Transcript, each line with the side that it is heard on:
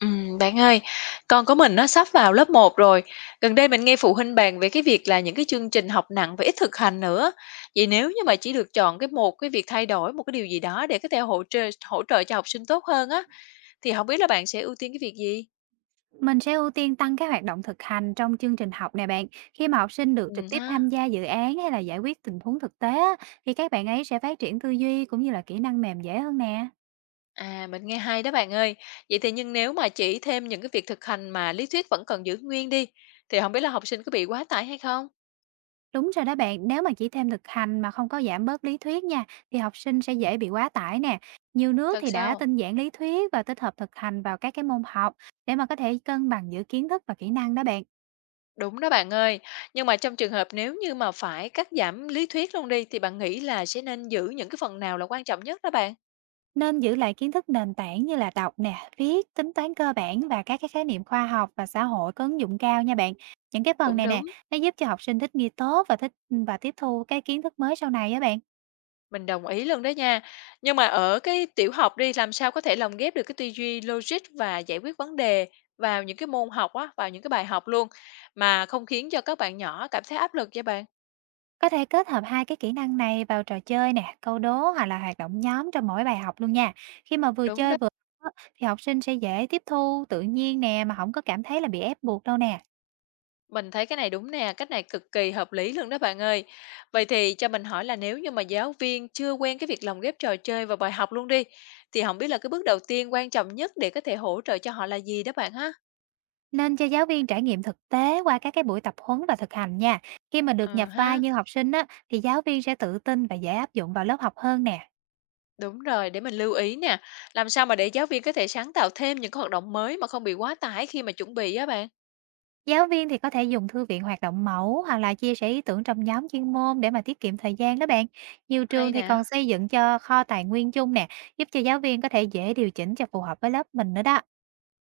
left: Bạn ơi, con của mình nó sắp vào lớp một rồi. Gần đây mình nghe phụ huynh bàn về cái việc là những cái chương trình học nặng và ít thực hành nữa. Vậy nếu như mà chỉ được chọn một cái việc thay đổi một cái điều gì đó để có thể hỗ trợ cho học sinh tốt hơn á thì không biết là bạn sẽ ưu tiên cái việc gì?
right: Mình sẽ ưu tiên tăng các hoạt động thực hành trong chương trình học nè bạn. Khi mà học sinh được trực tiếp
left: Ha.
right: tham gia dự án hay là giải quyết tình huống thực tế á, thì các bạn ấy sẽ phát triển tư duy cũng như là kỹ năng mềm dễ hơn nè.
left: À mình nghe hay đó bạn ơi. Vậy thì nhưng nếu mà chỉ thêm những cái việc thực hành mà lý thuyết vẫn còn giữ nguyên đi thì không biết là học sinh có bị quá tải hay không?
right: Đúng rồi đó bạn, nếu mà chỉ thêm thực hành mà không có giảm bớt lý thuyết nha, thì học sinh sẽ dễ bị quá tải nè. Nhiều nước
left: Thật
right: thì đã
left: sao?
right: tinh giản lý thuyết và tích hợp thực hành vào các cái môn học để mà có thể cân bằng giữa kiến thức và kỹ năng đó bạn.
left: Đúng đó bạn ơi, nhưng mà trong trường hợp nếu như mà phải cắt giảm lý thuyết luôn đi thì bạn nghĩ là sẽ nên giữ những cái phần nào là quan trọng nhất đó bạn?
right: Nên giữ lại kiến thức nền tảng như là đọc nè, viết, tính toán cơ bản và các cái khái niệm khoa học và xã hội có ứng dụng cao nha bạn. Những cái phần
left: Cũng
right: này nè,
left: đúng.
right: nó giúp cho học sinh thích nghi tốt và thích và tiếp thu cái kiến thức mới sau này á bạn.
left: Mình đồng ý luôn đó nha. Nhưng mà ở cái tiểu học đi làm sao có thể lồng ghép được cái tư duy logic và giải quyết vấn đề vào những cái môn học á, vào những cái bài học luôn mà không khiến cho các bạn nhỏ cảm thấy áp lực vậy bạn?
right: Có thể kết hợp hai cái kỹ năng này vào trò chơi nè, câu đố hoặc là hoạt động nhóm trong mỗi bài học luôn nha. Khi mà vừa
left: Đúng đó.
right: chơi vừa học á, thì học sinh sẽ dễ tiếp thu tự nhiên nè mà không có cảm thấy là bị ép buộc đâu nè.
left: Mình thấy cái này đúng nè, cách này cực kỳ hợp lý luôn đó bạn ơi. Vậy thì cho mình hỏi là nếu như mà giáo viên chưa quen cái việc lồng ghép trò chơi vào bài học luôn đi, thì không biết là cái bước đầu tiên quan trọng nhất để có thể hỗ trợ cho họ là gì đó bạn ha?
right: Nên cho giáo viên trải nghiệm thực tế qua các cái buổi tập huấn và thực hành nha. Khi mà được
left: Ừ
right: nhập vai
left: ha,
right: như học sinh á, thì giáo viên sẽ tự tin và dễ áp dụng vào lớp học hơn nè.
left: đúng rồi, để mình lưu ý nè. Làm sao mà để giáo viên có thể sáng tạo thêm những cái hoạt động mới mà không bị quá tải khi mà chuẩn bị á bạn?
right: Giáo viên thì có thể dùng thư viện hoạt động mẫu hoặc là chia sẻ ý tưởng trong nhóm chuyên môn để mà tiết kiệm thời gian đó bạn. Nhiều
left: Hay
right: trường thì
left: nè.
right: còn xây dựng cho kho tài nguyên chung nè, giúp cho giáo viên có thể dễ điều chỉnh cho phù hợp với lớp mình nữa đó.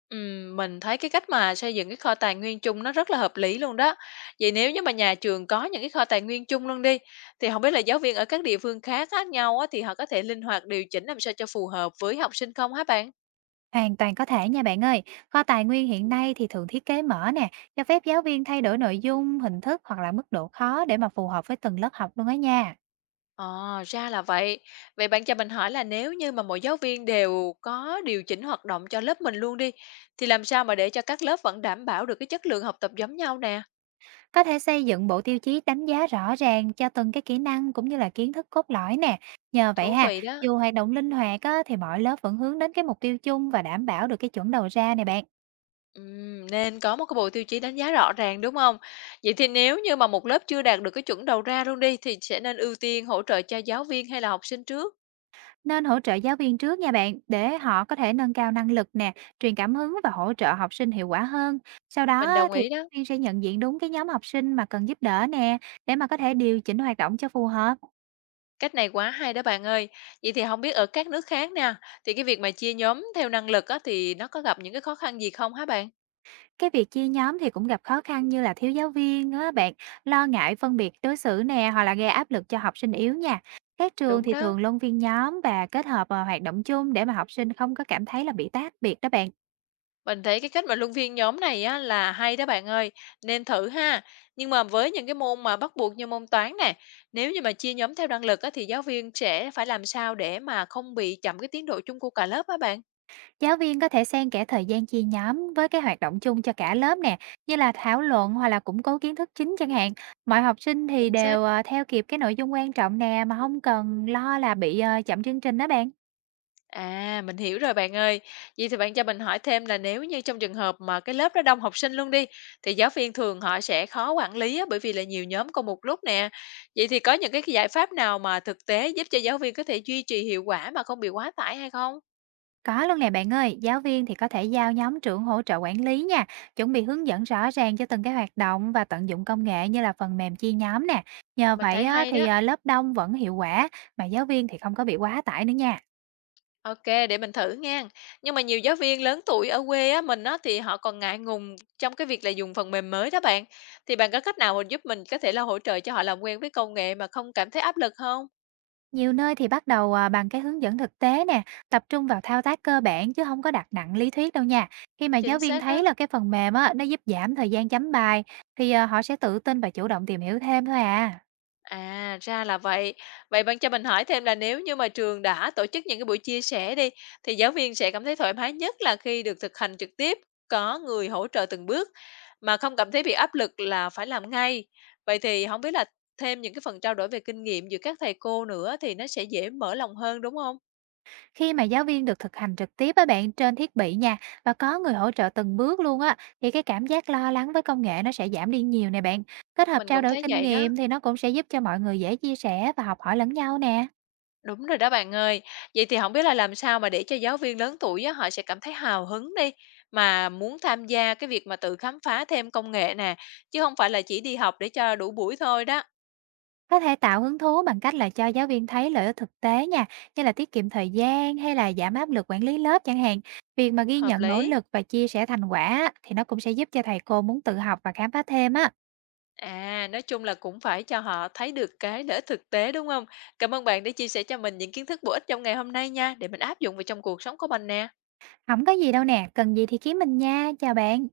left: Mình thấy cái cách mà xây dựng cái kho tài nguyên chung nó rất là hợp lý luôn đó. Vậy nếu như mà nhà trường có những cái kho tài nguyên chung luôn đi, thì không biết là giáo viên ở các địa phương khác khác nhau á, thì họ có thể linh hoạt điều chỉnh làm sao cho phù hợp với học sinh không hả bạn?
right: Hoàn toàn có thể nha bạn ơi. Kho tài nguyên hiện nay thì thường thiết kế mở nè, cho phép giáo viên thay đổi nội dung, hình thức hoặc là mức độ khó để mà phù hợp với từng lớp học luôn á nha.
left: Ờ, ra là vậy. Vậy bạn cho mình hỏi là nếu như mà mỗi giáo viên đều có điều chỉnh hoạt động cho lớp mình luôn đi, thì làm sao mà để cho các lớp vẫn đảm bảo được cái chất lượng học tập giống nhau nè?
right: Có thể xây dựng bộ tiêu chí đánh giá rõ ràng cho từng cái kỹ năng cũng như là kiến thức cốt lõi nè. Nhờ vậy
left: Thú
right: ha,
left: vị đó.
right: dù hoạt động linh hoạt á, thì mọi lớp vẫn hướng đến cái mục tiêu chung và đảm bảo được cái chuẩn đầu ra nè bạn.
left: Nên có một cái bộ tiêu chí đánh giá rõ ràng, đúng không? Vậy thì nếu như mà một lớp chưa đạt được cái chuẩn đầu ra luôn đi, thì sẽ nên ưu tiên hỗ trợ cho giáo viên hay là học sinh trước?
right: Nên hỗ trợ giáo viên trước nha bạn, để họ có thể nâng cao năng lực nè, truyền cảm hứng và hỗ trợ học sinh hiệu quả hơn. Sau đó
left: Mình
right: á,
left: đồng
right: thì
left: ý đó,
right: giáo viên sẽ nhận diện đúng cái nhóm học sinh mà cần giúp đỡ nè, để mà có thể điều chỉnh hoạt động cho phù hợp.
left: cách này quá hay đó bạn ơi. Vậy thì không biết ở các nước khác nè, thì cái việc mà chia nhóm theo năng lực á, thì nó có gặp những cái khó khăn gì không hả bạn?
right: Cái việc chia nhóm thì cũng gặp khó khăn như là thiếu giáo viên á bạn, lo ngại phân biệt đối xử nè, hoặc là gây áp lực cho học sinh yếu nha. Các trường
left: Đúng
right: thì
left: đó.
right: thường luân phiên nhóm và kết hợp vào hoạt động chung để mà học sinh không có cảm thấy là bị tách biệt đó bạn.
left: Mình thấy cái cách mà luân phiên nhóm này á là hay đó bạn ơi, nên thử ha. Nhưng mà với những cái môn mà bắt buộc như môn toán nè, nếu như mà chia nhóm theo năng lực á thì giáo viên sẽ phải làm sao để mà không bị chậm cái tiến độ chung của cả lớp á bạn?
right: Giáo viên có thể xen kẽ thời gian chia nhóm với cái hoạt động chung cho cả lớp nè, như là thảo luận hoặc là củng cố kiến thức chính chẳng hạn. Mọi học sinh thì
left: Chính xác.
right: đều theo kịp cái nội dung quan trọng nè mà không cần lo là bị chậm chương trình đó bạn.
left: À, mình hiểu rồi bạn ơi. Vậy thì bạn cho mình hỏi thêm là nếu như trong trường hợp mà cái lớp đó đông học sinh luôn đi, thì giáo viên thường họ sẽ khó quản lý á, bởi vì là nhiều nhóm cùng một lúc nè. Vậy thì có những cái giải pháp nào mà thực tế giúp cho giáo viên có thể duy trì hiệu quả mà không bị quá tải hay không?
right: Có luôn nè bạn ơi, giáo viên thì có thể giao nhóm trưởng hỗ trợ quản lý nha, chuẩn bị hướng dẫn rõ ràng cho từng cái hoạt động và tận dụng công nghệ như là phần mềm chia nhóm nè. Nhờ
left: Mình
right: vậy
left: thấy
right: á,
left: hay
right: thì
left: đó.
right: à, lớp đông vẫn hiệu quả mà giáo viên thì không có bị quá tải nữa nha.
left: OK, để mình thử nghen. Nhưng mà nhiều giáo viên lớn tuổi ở quê á, mình á, thì họ còn ngại ngùng trong cái việc là dùng phần mềm mới đó bạn. Thì bạn có cách nào mà giúp mình có thể là hỗ trợ cho họ làm quen với công nghệ mà không cảm thấy áp lực không?
right: Nhiều nơi thì bắt đầu bằng cái hướng dẫn thực tế nè, tập trung vào thao tác cơ bản chứ không có đặt nặng lý thuyết đâu nha. Khi mà
left: Chính
right: giáo viên
left: xác
right: thấy
left: đó.
right: là cái phần mềm á, nó giúp giảm thời gian chấm bài thì họ sẽ tự tin và chủ động tìm hiểu thêm thôi.
left: À, ra là vậy. Vậy bạn cho mình hỏi thêm là nếu như mà trường đã tổ chức những cái buổi chia sẻ đi, thì giáo viên sẽ cảm thấy thoải mái nhất là khi được thực hành trực tiếp, có người hỗ trợ từng bước mà không cảm thấy bị áp lực là phải làm ngay. Vậy thì không biết là thêm những cái phần trao đổi về kinh nghiệm giữa các thầy cô nữa thì nó sẽ dễ mở lòng hơn đúng không?
right: Khi mà giáo viên được thực hành trực tiếp với bạn trên thiết bị nha và có người hỗ trợ từng bước luôn á, thì cái cảm giác lo lắng với công nghệ nó sẽ giảm đi nhiều nè bạn. Kết hợp
left: Mình
right: trao
left: cũng
right: đổi
left: thấy
right: kinh
left: vậy đó.
right: nghiệm thì nó cũng sẽ giúp cho mọi người dễ chia sẻ và học hỏi lẫn nhau nè.
left: Đúng rồi đó bạn ơi. Vậy thì không biết là làm sao mà để cho giáo viên lớn tuổi á, họ sẽ cảm thấy hào hứng đi, mà muốn tham gia cái việc mà tự khám phá thêm công nghệ nè, chứ không phải là chỉ đi học để cho đủ buổi thôi đó.
right: Có thể tạo hứng thú bằng cách là cho giáo viên thấy lợi ích thực tế nha, như là tiết kiệm thời gian hay là giảm áp lực quản lý lớp chẳng hạn. Việc mà ghi
left: Hợp
right: nhận nỗ
left: lý.
right: lực và chia sẻ thành quả á, thì nó cũng sẽ giúp cho thầy cô muốn tự học và khám phá thêm á.
left: À, nói chung là cũng phải cho họ thấy được cái lợi ích thực tế, đúng không? Cảm ơn bạn đã chia sẻ cho mình những kiến thức bổ ích trong ngày hôm nay nha, để mình áp dụng vào trong cuộc sống của mình nè.
right: Không có gì đâu nè, cần gì thì kiếm mình nha. Chào bạn.